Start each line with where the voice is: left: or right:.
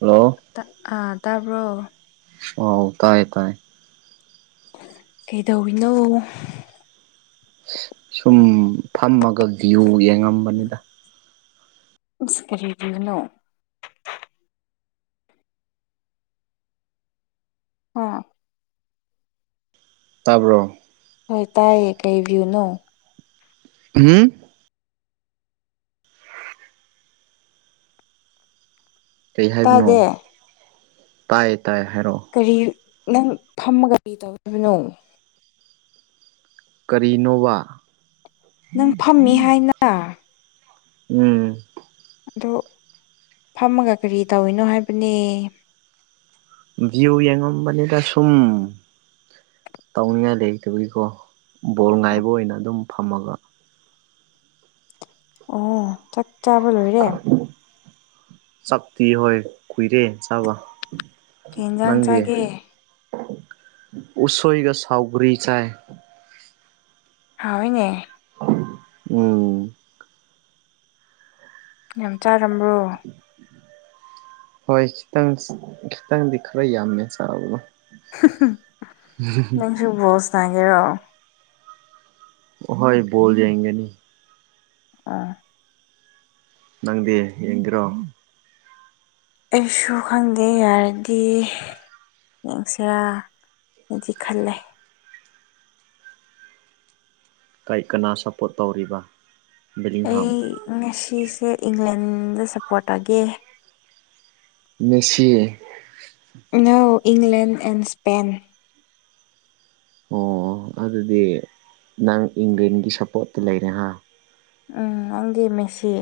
right: hello
left: ꯑ ꯇꯥꯕ꯭ꯔꯣ
right: ꯑꯣ ꯇꯥꯏꯌꯦ ꯇꯥꯏꯌꯦ
left: ꯀꯩꯗꯧꯔꯤꯅꯣ
right: ꯁꯨꯝ ꯐꯝꯃꯒ ꯚꯤꯎ ꯌꯦꯡꯉꯝꯕꯅꯤꯗ
left: ꯏꯁ ꯀꯔꯤ ꯚꯤꯌꯨꯅꯣ ꯍꯥ
right: ꯇꯥꯕ꯭ꯔꯣ
left: ꯍꯣꯏ ꯇꯥꯏꯌꯦ ꯀꯩ ꯕꯤꯌꯨꯅꯣ
right: ꯎꯝ ꯀꯩ ꯍꯥꯏꯕꯅꯣ
left: ꯇꯥꯗꯦ
right: ꯇꯥꯏ ꯇꯥꯏ ꯍꯥꯏꯔꯛꯑꯣ
left: ꯀꯔꯤ ꯅꯪ ꯐꯝꯃꯒ ꯀꯔꯤ ꯇꯧꯔꯤꯕꯅꯣ
right: ꯀꯔꯤꯅꯣꯕ
left: ꯅꯪ ꯐꯝꯃꯤ ꯍꯥꯏꯅ
right: ꯎꯝ
left: ꯑꯗꯣ ꯐꯝꯃꯒ ꯀꯔꯤ ꯇꯧꯔꯤꯅꯣ ꯍꯥꯏꯕꯅꯦ
right: ꯚꯤꯌꯨ ꯌꯦꯡꯉꯝꯕꯅꯤꯗ ꯁꯨꯝ ꯇꯧꯅꯤꯡꯉꯥꯏ ꯂꯩꯇꯒꯤꯀꯣ ꯕꯣꯜ ꯉꯥꯏꯕ ꯑꯣꯏꯅ ꯑꯗꯨꯝ ꯐꯝꯃꯒ
left: ꯑꯣ ꯆꯥꯛ ꯆꯥꯕ ꯂꯣꯏꯔꯦ
right: ꯆꯞꯇꯤ ꯍꯣꯏ ꯀꯨꯏꯔꯦ ꯆꯥꯕ
left: ꯀꯩ ꯏꯟꯖꯥꯡ
right: ꯅꯪꯗꯤ
left: ꯆꯥꯒꯦ
right: ꯎꯁꯣꯏꯒ ꯁꯥꯎꯒ꯭ꯔꯤ ꯆꯥꯏ
left: ꯍꯥꯎꯋꯤꯅꯦ
right: ꯎꯝ
left: ꯌꯥꯝ ꯆꯥꯔꯝꯕ꯭ꯔꯣ
right: ꯍꯣꯏ ꯈꯤꯇꯪ ꯈꯤꯇꯪꯗꯤ ꯈꯔ ꯌꯥꯝꯃꯦ ꯆꯥꯕꯗꯣ
left: ꯍꯨꯝꯍꯨꯝ ꯅꯪꯁꯨ ꯕꯣꯁ ꯁꯥꯟꯅꯒꯦꯔꯣ
right: ꯍꯣꯏ ꯕꯣꯜ ꯌꯦꯡꯒꯅꯤ
left: ꯑꯣ
right: ꯅꯪꯗꯤ ꯌꯦꯡꯒꯦꯔꯣ
left: ꯑꯩꯁꯨ ꯈꯪꯗꯦ ꯌꯥꯔꯗꯤ ꯌꯦꯡꯁꯤꯔꯥ ꯅꯗꯤ ꯈꯜꯂꯦ
right: ꯀꯩ ꯀꯅꯥ ꯁꯞꯄꯣꯔꯠ ꯇꯧꯔꯤꯕ ꯕꯦꯂꯤꯡꯍꯥꯝ
left: ꯑꯩ ꯉꯁꯤꯁꯦ ꯏꯪꯂꯦꯟꯗ ꯁꯞꯄꯣꯔꯠ ꯇꯧꯒꯦ
right: ꯃꯦꯁꯤ
left: ꯅꯣ ꯏꯪꯂꯦꯟ ꯑꯦꯟ ꯁ꯭ꯄꯦꯟ
right: ꯑꯣ ꯑꯗꯨꯗꯤ ꯅꯪ ꯏꯪꯂꯦꯟꯒꯤ ꯁꯞꯄꯣꯔꯠꯇ ꯂꯩꯔꯦꯍꯥ
left: ꯎꯝ ꯅꯪꯗꯤ ꯃꯦꯁꯤ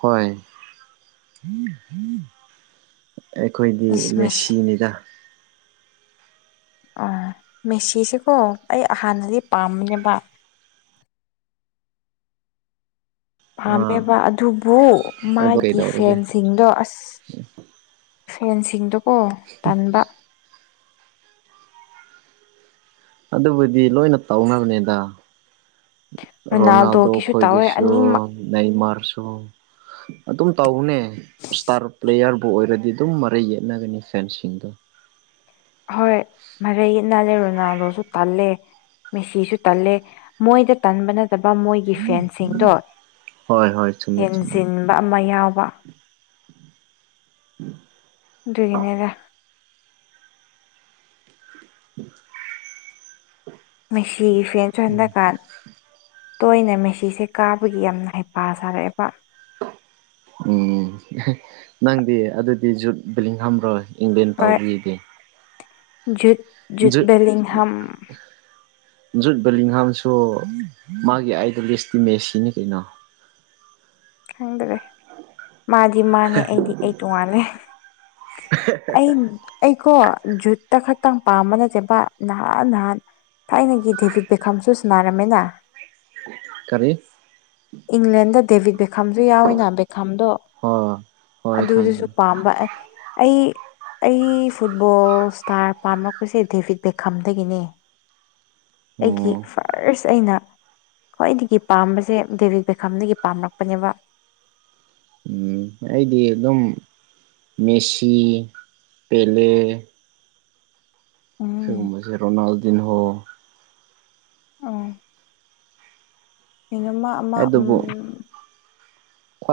right: ꯍꯣꯏ ꯑꯩꯈꯣꯏꯗꯤ
left: ꯏꯁ ꯃꯦꯁꯤ
right: ꯃꯦꯁꯤꯅꯤꯗ
left: ꯑꯥ ꯃꯦꯁꯤꯁꯤꯀꯣ ꯑꯩ ꯍꯥꯟꯅꯗꯤ ꯄꯥꯝꯕꯅꯦꯕ
right: ꯑꯥ
left: ꯄꯥꯝꯃꯦꯕ ꯑꯗꯨꯕꯨ
right: ꯑꯗꯨ
left: ꯃꯥꯒꯤ
right: ꯀꯩꯗꯧꯔꯒꯦ
left: ꯐꯦꯟꯁ ꯁꯤꯡꯗꯣ ꯑꯁ ꯐꯦꯟꯁꯤꯡꯗꯣ
right: [unintelligible] ꯑꯗꯨꯕꯨꯗꯤ ꯂꯣꯏꯅ ꯇꯧꯅꯕꯅꯦꯗ
left: ꯔꯣꯅꯥꯜꯗꯣꯒꯤꯁꯨ ꯇꯧꯋꯦ
right: ꯔꯣꯅꯥꯜꯗꯣꯈꯣꯏꯒꯤꯁꯨ
left: ꯑꯅꯤꯃꯛ
right: ꯅꯩꯃꯥꯔꯁꯨ ꯑꯗꯨꯝ ꯇꯧꯕꯅꯦ ꯏꯁꯇꯥꯔ ꯄ꯭ꯂꯦꯌꯥꯔꯕꯨ ꯑꯣꯏꯔꯗꯤ ꯑꯗꯨꯝ ꯃꯔꯩ ꯌꯦꯠꯅꯒꯅꯤ ꯐꯦꯟꯁꯤꯡꯗꯨ
left: ꯍꯣꯏ ꯃꯔꯩ ꯌꯦꯠꯅꯔꯦ ꯔꯣꯅꯥꯜꯗꯣꯁꯨ ꯇꯜꯂꯦ ꯃꯦꯁꯤꯁꯨ ꯇꯜꯂꯦ ꯃꯣꯏꯗ ꯇꯟꯕ ꯅꯠ ꯇꯕ ꯃꯣꯏꯒꯤ ꯐꯦꯟꯁꯤꯡꯗꯣ
right: ꯍꯣꯏ ꯍꯣꯏ ꯆꯨꯝꯃꯤ ꯆꯨꯝꯃꯤ
left: ꯍꯦꯟꯖꯤꯟ ꯕ ꯑꯃ ꯌꯥꯎꯕ ꯑꯗꯨꯒꯤꯅꯦꯗ
right: [unintelligible]
left: ꯃꯦꯁꯤꯒꯤ ꯐꯦꯟꯁꯨ ꯍꯟꯗꯛꯀꯥꯟ ꯇꯣꯏꯅ ꯃꯦꯁꯤꯁꯦ ꯀꯥꯕꯒꯤ ꯌꯥꯝꯅ ꯍꯩꯄꯥ ꯁꯥꯔꯛꯑꯦꯕ
right: ꯎꯝ ꯅꯪꯗꯤ ꯑꯗꯨꯗꯤ ꯖꯨꯠ ꯕꯤꯂꯤꯡꯒꯝꯔꯣ ꯏꯪꯂꯦꯟ ꯇꯧꯕꯒꯤꯗꯤ
left: ꯖꯨꯗ
right: ꯖꯨꯗ ꯖꯨꯠ ꯕꯦꯂꯤꯡꯒꯝꯁꯨ ꯃꯥꯒꯤ ꯑꯥꯏꯗꯣꯂꯤꯁꯇꯤ ꯃꯦꯁꯤꯅꯤ ꯀꯩꯅꯣ
left: ꯈꯪꯗ꯭ꯔꯦ ꯃꯥꯗꯤ ꯃꯥꯅꯦ ꯑꯩꯗꯤ ꯑꯩ ꯇꯣꯉꯥꯜꯂꯦ ꯑꯩ ꯑꯩꯀꯣ ꯖꯨꯠꯇ ꯈꯛꯇꯪ ꯄꯥꯝꯕ ꯅꯠꯇꯦꯕ ꯅꯍꯥꯟ ꯅꯍꯥꯟ ꯊꯥꯏꯅꯒꯤ ꯗꯦꯕꯤꯠ ꯕꯦꯈꯝꯁꯨ ꯁꯟꯅꯔꯝꯃꯦꯅ
right: ꯀꯔꯤ
left: ꯏꯪꯂꯦꯟꯗ ꯗꯦꯕꯤꯠ ꯕꯦꯈꯥꯝꯁꯨ ꯌꯥꯎꯋꯤꯅ ꯈꯥꯝꯗꯣ
right: ꯍꯣꯏ ꯍꯣꯏ ꯈꯪꯉꯦ
left: ꯑꯗꯨꯗꯨꯁꯨ ꯄꯥꯝꯕ ꯑꯩ ꯑꯩ ꯑꯩ ꯐꯨꯠꯕꯣꯜ ꯏꯁꯇꯥꯔ ꯄꯥꯝꯂꯛꯄꯁꯦ ꯗꯦꯚꯤꯠ ꯕꯦꯈꯥꯝꯗꯒꯤꯅꯦ ꯑꯩꯒꯤ
right: ꯑꯣ
left: ꯐꯥꯔꯁ ꯑꯩꯅ ꯈ꯭ꯋꯥꯏꯗꯒꯤ ꯄꯥꯝꯕꯁꯦ ꯗꯦꯕꯤꯛ ꯕꯦꯈꯥꯝꯗꯒꯤ ꯄꯥꯝꯔꯛꯄꯅꯦꯕ
right: ꯎꯝ ꯑꯩꯗꯤ ꯑꯗꯨꯝ ꯃꯦꯁꯤ ꯄꯦꯂꯦ
left: ꯎꯝ
right: ꯑꯁꯤꯒꯨꯝꯕꯁꯦ ꯔꯣꯅꯥꯜꯗꯤꯟꯍꯣ
left: ꯎꯝ ꯀꯩꯅꯣꯝꯃ ꯑꯃ ꯎꯝ
right: ꯑꯗꯨꯕꯨ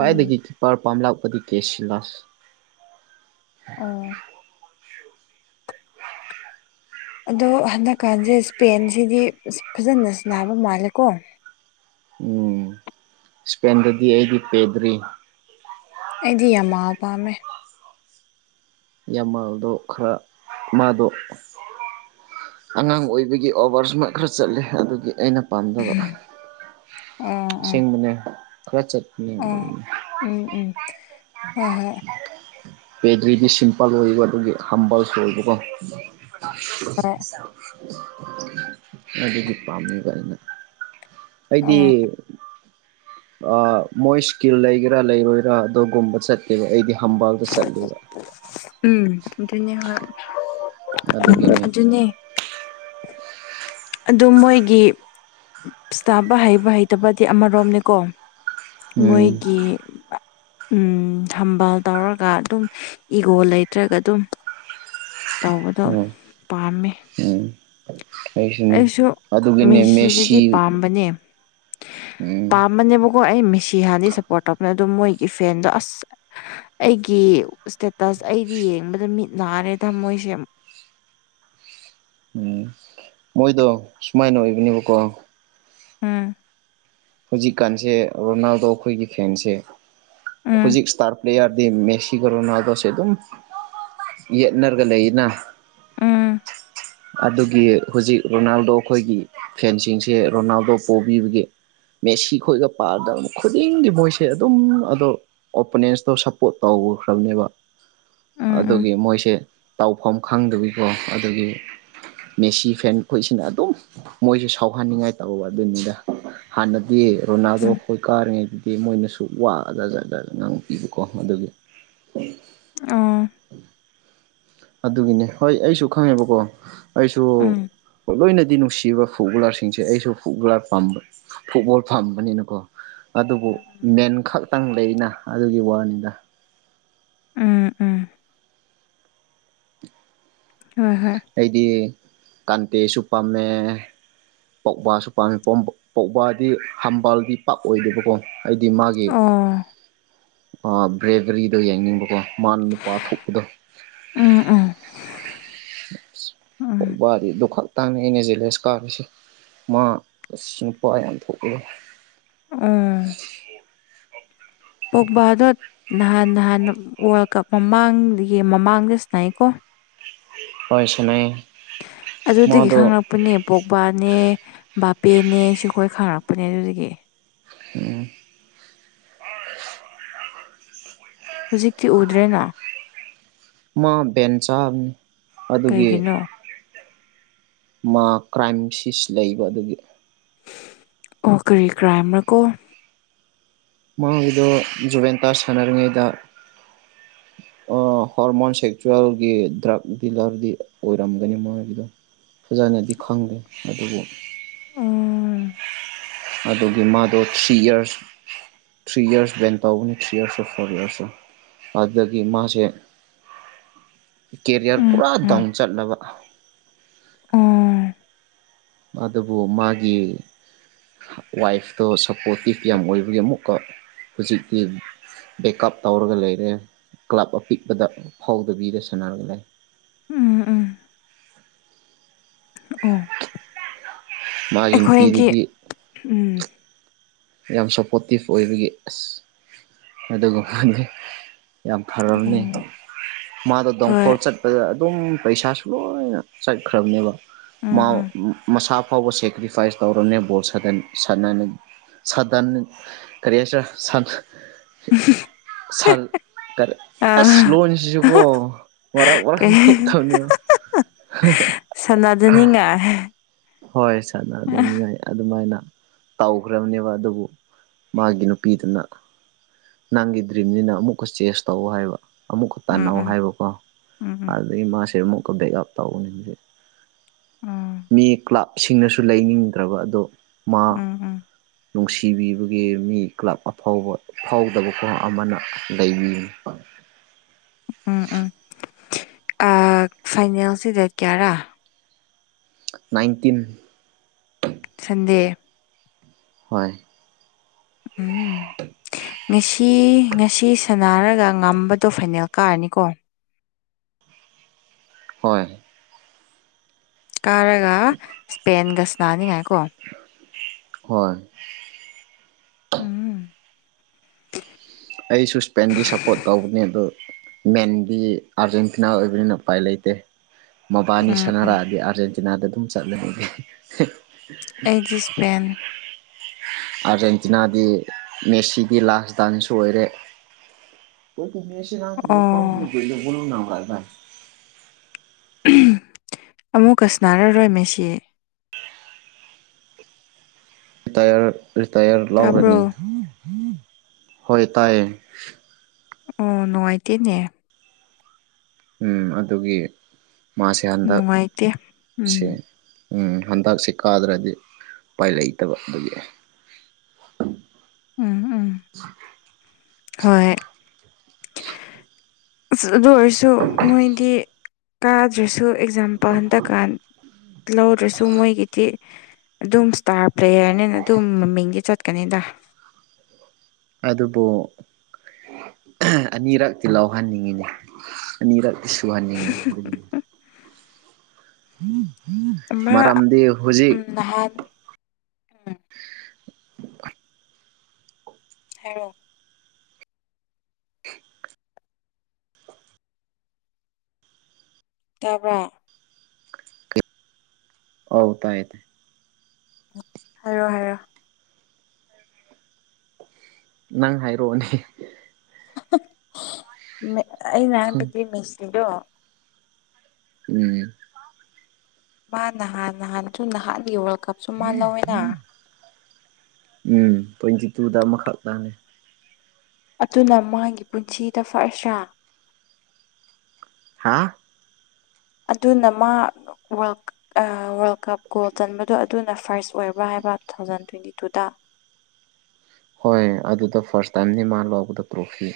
left: ꯎꯝ
right: ꯀꯤꯄꯔ ꯄꯥꯝꯂꯛꯄꯗꯤ ꯀꯦꯁꯤꯂꯥꯁ
left: ꯑꯣ ꯑꯗꯣ ꯍꯟꯗꯛꯀꯥꯟꯁꯦ ꯏꯁꯄꯦꯟꯁꯤꯗꯤ ꯐꯖꯅ ꯁꯥꯟꯅꯕ ꯃꯥꯜꯂꯦꯀꯣ
right: ꯎꯝ ꯏꯁꯄꯦꯟꯗꯗꯤ ꯑꯩꯗꯤ ꯄꯦꯗ꯭ꯔꯤ
left: ꯑꯩꯗꯤ ꯌꯥꯝꯃꯥ ꯄꯥꯝꯃꯦ
right: ꯌꯥꯝꯃꯜꯗꯣ ꯈꯔ ꯃꯥꯗꯣ [unintelligible] [unintelligible] ꯑꯉꯥꯡ ꯑꯣꯏꯕꯒꯤ ꯑꯣꯚꯔ ꯏꯁꯃꯥꯔꯠ ꯈꯔ ꯆꯠꯂꯦ ꯑꯗꯨꯒꯤ ꯑꯩꯅ ꯄꯥꯝꯗꯕ
left: ꯑꯣ ꯎꯝ
right: ꯑꯁꯦꯡꯕꯅꯦ ꯈꯔ ꯆꯠꯄꯅꯦ
left: ꯑꯣ
right: ꯑꯗꯨꯒꯤ
left: ꯎꯝ ꯎꯝ ꯍꯣꯏ ꯍꯣꯏ
right: [unintelligible] ꯄꯦꯗ꯭ꯔꯤꯗꯤ ꯁꯤꯝꯄꯜ ꯑꯣꯏꯌꯦꯕ ꯑꯗꯨꯒꯤ ꯍꯝꯕꯜꯁꯨ ꯑꯣꯏꯕꯀꯣ
left: ꯍꯣꯏ
right: [unintelligible] ꯑꯗꯨꯒꯤ ꯄꯥꯝꯃꯤꯕ ꯑꯩꯅ ꯑꯩꯗꯤ
left: ꯑꯣ
right: ꯑꯥ ꯃꯣꯏ ꯏꯁꯀꯤꯜ ꯂꯩꯒꯦꯔꯥ ꯂꯩꯔꯣꯏꯔꯥ ꯑꯗꯨꯒꯨꯝꯕ ꯆꯠꯇꯦꯕ ꯑꯩꯗꯤ ꯍꯝꯕꯥꯜꯗ ꯆꯠꯂꯦꯕ
left: ꯎꯝ ꯑꯗꯨꯅꯦ ꯍꯣꯏ
right: ꯑꯗꯨꯒꯤꯅꯦ
left: ꯑꯗꯨꯅꯦ ꯑꯗꯨ ꯃꯣꯏꯒꯤ ꯏꯁꯇꯥꯕ ꯍꯩꯕ ꯍꯩꯇꯕꯗꯤ ꯑꯃꯔꯣꯝꯅꯤꯀꯣ
right: ꯎꯝ
left: ꯃꯣꯏꯒꯤ ꯎꯝ ꯍꯝꯕꯥꯜ ꯇꯧꯔꯒ ꯑꯗꯨꯝ ꯏꯒꯣ ꯂꯩꯇ꯭ꯔꯒ ꯑꯗꯨꯝ ꯇꯧꯕꯗꯣ
right: ꯎꯝ
left: ꯄꯥꯝꯃꯦ
right: ꯎꯝ ꯑꯩꯁꯨꯅꯦ
left: ꯑꯩꯁꯨ
right: ꯑꯗꯨꯒꯤꯅꯦ ꯃꯦꯁꯤ
left: ꯃꯦꯁꯤꯗꯗꯤ ꯄꯥꯝꯕꯅꯦ
right: ꯎꯝ
left: ꯄꯥꯝꯕꯅꯦꯕꯀꯣ ꯑꯩ ꯃꯦꯁꯤ ꯍꯥꯟꯗꯤ ꯁꯞꯄꯣꯔꯠ ꯇꯧꯕꯅꯦ ꯑꯗꯣ ꯃꯣꯏꯒꯤ ꯐꯦꯟꯗꯣ ꯑꯁ ꯑꯩꯒꯤ ꯏꯁꯇꯦꯇꯁ ꯑꯩꯗꯤ ꯌꯦꯡꯕꯗ ꯃꯤꯠ ꯅꯥꯔꯦ ꯊꯃꯣꯏꯁꯦ
right: ꯑꯣ ꯃꯣꯏꯗꯣ ꯁꯨꯃꯥꯏꯅ ꯑꯣꯏꯕꯅꯦꯕꯀꯣ
left: ꯎꯝ
right: ꯍꯧꯖꯤꯛꯀꯥꯟꯁꯦ ꯔꯣꯅꯥꯜꯗꯣ ꯑꯩꯈꯣꯏꯒꯤ ꯐꯦꯟꯁꯦ
left: ꯎꯝ
right: ꯍꯧꯖꯤꯛ ꯏꯁꯇꯥꯔ ꯄ꯭ꯂꯦꯌꯥꯔꯗꯤ ꯃꯦꯁꯤꯒ ꯔꯣꯅꯥꯜꯗꯣꯁꯦ ꯑꯗꯨꯝ ꯌꯦꯠꯅꯔꯒ ꯂꯩꯅ
left: ꯎꯝ
right: ꯑꯗꯨꯒꯤ ꯍꯧꯖꯤꯛ ꯔꯣꯅꯥꯜꯗꯣ ꯑꯩꯈꯣꯏꯒꯤ ꯐꯦꯟꯁꯤꯡꯁꯦ ꯔꯣꯅꯥꯜꯗꯣ ꯄꯣꯕꯤꯕꯒꯤ ꯃꯦꯁꯤ ꯈꯣꯏꯒ ꯄꯥꯕꯗ ꯈꯨꯗꯤꯡꯒꯤ ꯃꯣꯏꯁꯦ ꯑꯗꯨꯝ ꯑꯗꯣ ꯑꯣꯄꯣꯅꯦꯟꯁꯇꯣ ꯁꯞꯄꯣꯔꯠ ꯇꯧꯈ꯭ꯔꯕꯅꯦꯕ
left: ꯎꯝ ꯎꯝ
right: ꯑꯗꯨꯒꯤ ꯃꯣꯏꯁꯦ ꯇꯧꯐꯝ ꯈꯪꯗꯕꯤꯀꯣ ꯑꯗꯨꯒꯤ ꯃꯦꯁꯤ ꯐꯦꯟ ꯈꯣꯏꯁꯤꯅ ꯑꯗꯨꯝ ꯃꯣꯏꯁꯨ ꯁꯥꯎꯍꯟꯅꯤꯡꯉꯥꯏ ꯇꯧꯕ ꯑꯗꯨꯅꯤꯗ ꯍꯥꯟꯅꯗꯤ ꯔꯣꯅꯥꯜꯗꯣ
left: ꯎꯝ
right: ꯈꯣꯏ ꯀꯥꯔꯤꯉꯩꯗꯨꯗꯤ ꯃꯣꯏꯅꯁꯨ ꯋꯥ ꯖꯥꯠꯖꯥꯠ ꯉꯥꯡꯄꯤꯕꯀꯣ ꯑꯗꯨꯒꯤ
left: ꯑꯥ
right: ꯑꯗꯨꯒꯤꯅꯦ ꯍꯣꯏ ꯑꯩꯁꯨ ꯈꯪꯉꯦꯕꯀꯣ ꯑꯩꯁꯨ
left: ꯎꯝ
right: ꯂꯣꯏꯅꯗꯤ ꯅꯨꯡꯁꯤꯕ ꯐꯨꯠ ꯕꯣꯂꯥꯔꯁꯤꯡꯁꯦ ꯑꯩꯁꯨ ꯐꯨꯠꯕꯣꯂꯥꯔ ꯄꯥꯝꯕ ꯐꯨꯠꯕꯣꯜ ꯄꯥꯝꯕꯅꯤꯅꯀꯣ ꯑꯗꯨꯕꯨ ꯃꯦꯟ ꯈꯛꯇꯪ ꯂꯩꯅ ꯑꯗꯨꯒꯤ ꯋꯥꯅꯤꯗ
left: ꯎꯝ ꯎꯝ ꯍꯣꯏ ꯍꯣꯏ
right: ꯑꯩꯗꯤ ꯀꯥꯟꯇꯦꯁꯨ ꯄꯥꯝꯃꯦ ꯄꯧꯕꯥꯁꯨ ꯄꯥꯝꯃꯦ [unintelligible] ꯄꯧꯕꯥꯗꯤ ꯍꯝꯕꯥꯜꯗꯤ ꯄꯥꯛ ꯑꯣꯏꯗꯦꯕꯀꯣ ꯍꯥꯏꯗꯤ ꯃꯥꯒꯤ
left: ꯑꯣ
right: ꯕ꯭ꯔꯦꯕꯔꯤꯗꯣ ꯌꯥꯡꯅꯤꯡꯕꯀꯣ ꯃꯥꯅ ꯅꯨꯄꯥ ꯊꯣꯛꯄꯗꯣ
left: ꯎꯝ ꯎꯝ ꯎꯝ
right: ꯄꯧꯕꯥꯗꯤ ꯑꯗꯨ ꯈꯥꯛ ꯇꯪꯅꯤ ꯑꯩꯅ ꯖꯦꯂꯦꯁ ꯀꯥꯈ꯭ꯔꯤꯁꯦ ꯃꯥ ꯑꯁꯤ ꯅꯨꯄꯥ ꯌꯥꯝ ꯊꯣꯛꯂꯦ
left: ꯎꯝ ꯄꯣꯛꯕꯗꯣ ꯅꯍꯥꯟ ꯅꯍꯥꯟ ꯋꯥꯔꯜ ꯀꯞ ꯃꯃꯥꯡꯒꯤ ꯃꯃꯥꯡꯗ ꯁꯥꯟꯅꯩꯀꯣ
right: ꯍꯣꯏ ꯁꯥꯟꯅꯩꯌꯦ
left: ꯑꯗꯨꯗꯒꯤ ꯈꯪꯪꯂꯛꯄꯅꯦ ꯄꯣꯛꯕꯥꯅꯦ ꯕꯥꯄꯦꯅꯦ ꯁꯤꯈꯣꯏ ꯈꯪꯉꯔꯛꯄꯅꯦ ꯑꯗꯨꯗꯒꯤ
right: ꯎꯝ
left: ꯍꯧꯨꯖꯤꯛꯀꯤ ꯎꯗ꯭ꯔꯦꯅ
right: ꯃꯥ ꯚꯦꯟ ꯆꯥꯕꯅꯤ ꯑꯗꯨꯒꯤ
left: ꯀꯩꯒꯤꯅꯣ
right: ꯃꯥ ꯀ꯭ꯔꯥꯏꯝꯁꯤꯁ ꯂꯩꯕ ꯑꯗꯨꯒꯤ
left: ꯑꯣ ꯀꯔꯤ ꯀ꯭ꯔꯥꯏꯝꯔꯥ ꯀꯣ
right: ꯃꯥꯒꯤꯗꯣ ꯖꯨꯕꯦꯟꯇꯥꯁ ꯁꯥꯟꯅꯔꯤꯉꯩꯗ ꯍꯣꯔꯃꯣꯟ ꯁꯦꯛꯆꯨꯋꯦꯜꯒꯤ ꯗ꯭ꯔꯛ ꯗꯤꯂꯔꯒꯤ ꯑꯣꯏꯔꯝꯒꯅꯤ ꯃꯥꯒꯤꯗꯣ ꯐꯖꯅꯗꯤ ꯈꯪꯗꯦ ꯑꯗꯨꯕꯨ
left: ꯎꯝ
right: ꯑꯗꯨꯒꯤ ꯃꯥꯗꯣ ꯊꯔꯤꯌꯥꯔ ꯊ꯭ꯔꯤ ꯌꯥꯔꯁ ꯕꯦꯟ ꯇꯧꯕꯅꯤ ꯊ꯭ꯔꯤ ꯌꯥꯔꯔꯥ ꯐꯣꯔ ꯌꯥꯔꯁ ꯂꯥ ꯑꯗꯨꯗꯒꯤ ꯃꯥꯁꯦ ꯀꯦꯔꯤꯌꯥꯔ
left: ꯎꯝ
right: ꯄꯨꯔꯥ
left: ꯎꯝ
right: ꯗꯥꯎꯟ ꯆꯠꯂꯕ
left: ꯎꯝ
right: ꯑꯗꯨꯕꯨ ꯃꯥꯒꯤ ꯋꯥꯏꯐꯇꯣ ꯁꯞꯄꯣꯔꯇꯤꯞ ꯌꯥꯝ ꯑꯣꯏꯕꯒꯤ ꯑꯃꯨꯛꯀꯥ ꯍꯧꯖꯤꯛꯇꯤ ꯕꯦꯛꯀꯞ ꯇꯧꯔꯒ ꯂꯩꯔꯦ ꯀ꯭ꯂꯕ ꯑꯄꯤꯛꯄꯗ ꯐꯥꯎꯗꯕꯤꯗ ꯁꯥꯟꯅꯔꯒ ꯂꯩ
left: ꯎꯝ ꯑꯣ
right: ꯃꯥꯒꯤ
left: ꯑꯩꯈꯣꯏꯒꯤ
right: ꯅꯨꯄꯤꯗꯨꯗꯤ
left: ꯎꯝ
right: ꯌꯥꯝ ꯁꯞꯄꯣꯔꯇꯤꯞ ꯑꯣꯏꯕꯒꯤ ꯑꯁ ꯑꯗꯨꯒꯃꯥꯗꯤ ꯌꯥꯝ ꯐꯔꯕꯅꯤ
left: ꯎꯝ
right: ꯃꯥꯗꯣ
left: ꯍꯣꯏ
right: ꯗꯣꯡꯐꯣꯜ ꯑꯗꯥ ꯑꯗꯨꯝ ꯄꯩꯁꯥꯁꯨ ꯂꯣꯏꯅ ꯆꯠꯈ꯭ꯔꯕꯅꯦ
left: ꯎꯝ ꯎꯝ
right: ꯃꯁꯥ ꯐꯥꯎ ꯁꯦꯀ꯭ꯔꯤꯐꯥꯏꯁ ꯇꯧꯔꯕꯅꯦ ꯕꯣꯜ ꯁꯟꯗꯥꯟ ꯀꯔꯤ ꯍꯥꯏꯁꯤꯔꯥ ꯁꯥꯟ
left: ꯑ
right: ꯑꯁ ꯂꯣꯟꯁꯤꯁꯨꯀꯣ ꯃꯔꯛ ꯃꯔꯛꯇꯥ
left: ꯀꯩ
right: ꯊꯣꯛꯇꯥꯕꯥꯅꯦꯕꯥ
left: [unintelligible]
right: ꯍꯣꯏ ꯁꯥꯟꯅꯗꯥꯅꯤꯡꯉꯥꯏ ꯑꯗꯨꯃꯥꯏꯅ ꯇꯧꯈ꯭ꯔꯕꯅꯦꯕ ꯑꯗꯨꯕꯨ ꯃꯥꯒꯤ ꯅꯨꯄꯤꯗꯨꯅ ꯅꯪꯒꯤ ꯗ꯭ꯔꯤꯝꯅꯤꯅ ꯑꯃꯨꯛꯀ ꯆꯦꯖ ꯇꯧꯋ ꯍꯥꯏꯕ ꯑꯃꯨꯛꯀꯥ
left: ꯎꯝ
right: ꯇꯥꯟꯅꯎ
left: ꯎꯝ
right: ꯍꯥꯏꯕꯀꯣ
left: ꯎꯝ ꯎꯝ
right: ꯑꯗꯨꯗꯒꯤ ꯃꯥꯁꯦ ꯑꯃꯨꯛꯀꯥ ꯕꯦꯛꯑꯞ ꯇꯧꯕꯅꯤ
left: ꯎꯝ
right: ꯃꯤ ꯀ꯭ꯂꯕ ꯁꯤꯡꯅꯁꯨ ꯂꯩꯅꯤꯡꯗ꯭ꯔꯕ ꯑꯗꯣ ꯃꯥ
left: ꯎꯝ
right: ꯅꯨꯡꯁꯤꯕꯤꯕꯒꯤ ꯃꯤ ꯀ꯭ꯂꯕ ꯑꯐꯥꯎꯕ ꯑꯐꯥꯎꯗꯕ ꯀꯣ ꯑꯃꯅ ꯂꯩꯕꯤꯕꯥ
left: ꯎꯝ ꯎꯝ ꯑꯥ ꯐꯥꯏꯅꯦꯜꯁꯦ ꯗꯦꯠ ꯀꯌꯥꯔꯥ
right: ꯅꯥꯏꯟꯇꯤꯟ
left: ꯁꯟꯗꯦ
right: ꯍꯣꯏ
left: ꯎꯝ ꯉꯁꯤ ꯉꯁꯤ ꯁꯥꯅꯔꯒ ꯉꯝꯕꯗꯣ ꯐꯥꯏꯅꯦꯜ ꯀꯥꯔꯅꯤꯀꯣ
right: ꯍꯣꯏ
left: ꯀꯥꯔꯒ ꯁ꯭ꯄꯦꯟꯒ ꯁꯅꯥꯅꯤꯡꯉꯥꯏꯀꯣ
right: ꯍꯣꯏ
left: ꯎꯝ
right: ꯑꯩꯁꯨ ꯁꯄꯦꯟꯗꯤ ꯁꯞꯄꯣꯔꯠ ꯇꯧꯕꯅꯦ ꯑꯗꯣ ꯃꯦꯟꯗꯤ ꯑꯥꯔꯖꯦꯟꯇꯤꯅꯥ ꯑꯣꯏꯕꯅꯤꯅ ꯎꯄꯥꯏ ꯂꯩꯇꯦ ꯃꯕꯥꯅꯤ
left: ꯎꯝ
right: ꯁꯥꯟꯅꯔꯛꯑꯗꯤ ꯑꯥꯔꯖꯦꯟꯇꯤꯅꯥꯗ ꯑꯗꯨꯝ ꯆꯠꯂꯦ
left: ꯑꯩꯗꯤ ꯏꯁꯄꯦꯟ
right: [unintelligible] ꯑꯥꯔꯖꯦꯟꯇꯤꯅꯥꯗꯤ ꯃꯦꯁꯤꯒꯤ ꯂꯥꯁ ꯗꯥꯟꯁꯁꯨ ꯑꯣꯏꯔꯦ
left: ꯑꯣ
right: [unintelligible]
left: ꯑꯃꯨꯛꯀꯥ ꯁꯅꯥꯔꯥꯔꯣꯏ ꯃꯦꯁꯤ
right: ꯔꯤꯇꯥꯌꯔ ꯔꯤꯇꯥꯌꯔ
left: ꯇꯥꯕ꯭ꯔꯣ
right: ꯂꯥꯎꯔꯅꯤ ꯍꯣꯏ ꯇꯥꯏꯌꯦ
left: ꯑꯣ ꯅꯨꯡꯉꯥꯏꯇꯦꯅꯦ
right: ꯎꯝ ꯑꯗꯨꯒꯤ ꯃꯥꯁꯦ ꯍꯟꯗꯛ
left: ꯅꯨꯡꯉꯥꯏꯇꯦ
right: ꯁꯦ
left: ꯎꯝ
right: ꯎꯝ ꯍꯟꯇꯛꯁꯦ ꯀꯥꯗ꯭ꯔꯗꯤ ꯎꯄꯥꯏ ꯂꯩꯛꯇꯕ ꯑꯗꯨꯒꯤ
left: ꯎꯝ ꯎꯝ ꯍꯣꯏ
right: [inaudible]
left: ꯑꯁ ꯑꯗꯨ ꯑꯣꯏꯔꯁꯨ ꯃꯣꯏꯗꯤ ꯀꯥꯗ꯭ꯔꯁꯨ ꯑꯦꯛꯖꯥꯝ ꯄꯍꯟꯗꯀꯥꯟ ꯂꯧꯗ꯭ꯔꯁꯨ ꯃꯣꯏꯒꯤꯗꯤ ꯑꯗꯨꯝ ꯏꯁꯇꯥꯔ ꯄ꯭ꯂꯦꯌꯔꯅꯤꯅ ꯑꯗꯨꯝ ꯃꯃꯤꯡꯗꯤ ꯆꯠꯀꯅꯤꯗ
right: ꯑꯗꯨꯕꯨ ꯑꯅꯤꯔꯛꯇꯤ ꯂꯧꯍꯟꯅꯤꯡꯉꯤꯅꯦ ꯑꯅꯤꯔꯛꯇꯤ ꯁꯨꯨꯍꯟ [unintelligible]
left: ꯑꯃ
right: ꯃꯔꯝꯗꯤ ꯍꯧꯖꯤꯛ
left: ꯎꯝ ꯅꯍꯥꯟ ꯎꯝ ꯍꯥꯏꯔꯣ ꯇꯥꯕ꯭ꯔ
right: ꯍꯧ ꯇꯥꯏ ꯇꯥ
left: ꯍꯥꯏꯔꯣ ꯍꯥꯏꯔꯣ
right: ꯅꯪ ꯍꯥꯏꯔꯛꯑꯣꯅꯦ
left: [unintelligible] ꯃꯦ ꯑꯩꯅ ꯍꯥꯏꯕꯗꯤ ꯃꯦꯁꯤꯗꯣ
right: ꯎꯝ
left: ꯃꯥ ꯅꯍꯥꯟ ꯅꯍꯥꯟꯁꯨ ꯅꯍꯥꯟꯒꯤ ꯋꯥꯔꯜ ꯀꯞꯁꯨ ꯃꯥ ꯂꯧꯋꯦꯅ
right: ꯎꯝ ꯇ꯭ꯋꯦꯟꯇꯤ ꯇꯨꯗ ꯑꯃ ꯈꯛꯇꯅꯦ
left: ꯑꯗꯨꯅ ꯃꯥꯒꯤ ꯄꯨꯟꯁꯤꯗ ꯐ꯭ꯔꯁ ꯔꯥ
right: ꯍꯥꯥ
left: ꯑꯗꯨꯅ ꯃꯥ ꯋꯥꯔꯜ ꯑ ꯋꯥꯔꯜ ꯀꯞ ꯒꯣꯜ ꯆꯟꯕꯗꯣ ꯑꯗꯨꯅ ꯐꯥꯔꯁ ꯑꯣꯏꯕ꯭ꯔꯥ ꯍꯥꯏꯕ ꯇꯨ ꯊꯥꯎꯖꯟ ꯇꯨ ꯇ꯭ꯋꯦꯟꯇꯤ ꯇꯨꯗ
right: ꯍꯣꯏ ꯑꯗꯨꯗ ꯐꯥꯔꯁ ꯇꯥꯏꯝꯅꯤ ꯃꯥ ꯂꯧꯕꯗ ꯇ꯭ꯔꯣꯐꯤ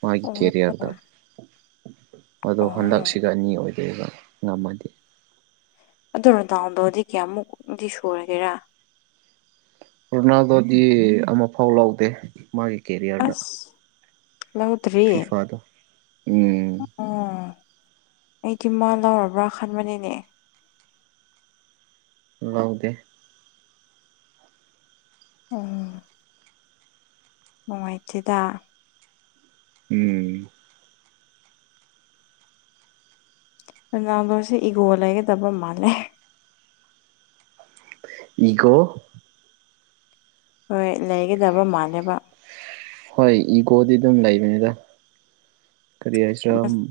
right: ꯃꯥꯒꯤ
left: ꯑꯣ
right: ꯀꯦꯔꯤꯌꯔꯗ ꯑꯗꯣ
left: ꯑꯣ
right: ꯍꯟꯗꯛꯁꯤꯒ ꯑꯅꯤ ꯑꯣꯏꯗꯣꯏꯕ ꯉꯝꯃꯗꯤ
left: ꯑꯗꯨ ꯔꯣꯅꯥꯟꯗꯣꯗꯤ ꯀꯌꯥꯃꯨꯛꯗꯤ ꯁꯨꯔꯒꯦꯔꯥ
right: ꯔꯣꯅꯥꯜꯗꯣꯗꯤ ꯑꯃꯐꯥꯎ ꯂꯧꯗꯦ ꯃꯥꯒꯤ ꯀꯦꯔꯤꯌꯔꯗ
left: ꯑꯁ ꯂꯧꯗ꯭ꯔꯤ
right: ꯐꯤꯐꯥꯗꯣ ꯎꯝ
left: ꯑꯣ ꯑꯩꯗꯤ ꯃꯥ ꯂꯧꯔꯕ꯭ꯔꯥ ꯈꯟꯕꯅꯤꯅꯦ
right: ꯂꯧꯗꯦ
left: ꯑꯣ ꯅꯨꯡꯉꯥꯏꯇꯦꯗ
right: ꯎꯝ
left: ꯔꯣꯅꯥꯥꯟꯗꯣꯁꯦ ꯏꯒꯣ ꯂꯩꯒꯗꯕ ꯃꯥꯜꯂꯦ
right: ꯏꯒꯣ
left: ꯍꯣꯏ ꯂꯩꯒꯗꯕ ꯃꯥꯜꯂꯦꯕ
right: ꯍꯣꯏ ꯏꯒꯣꯗꯤ ꯑꯗꯨꯝ ꯂꯩꯕꯅꯤꯗ ꯀꯔꯤ ꯍꯥꯏꯁꯤꯔꯥ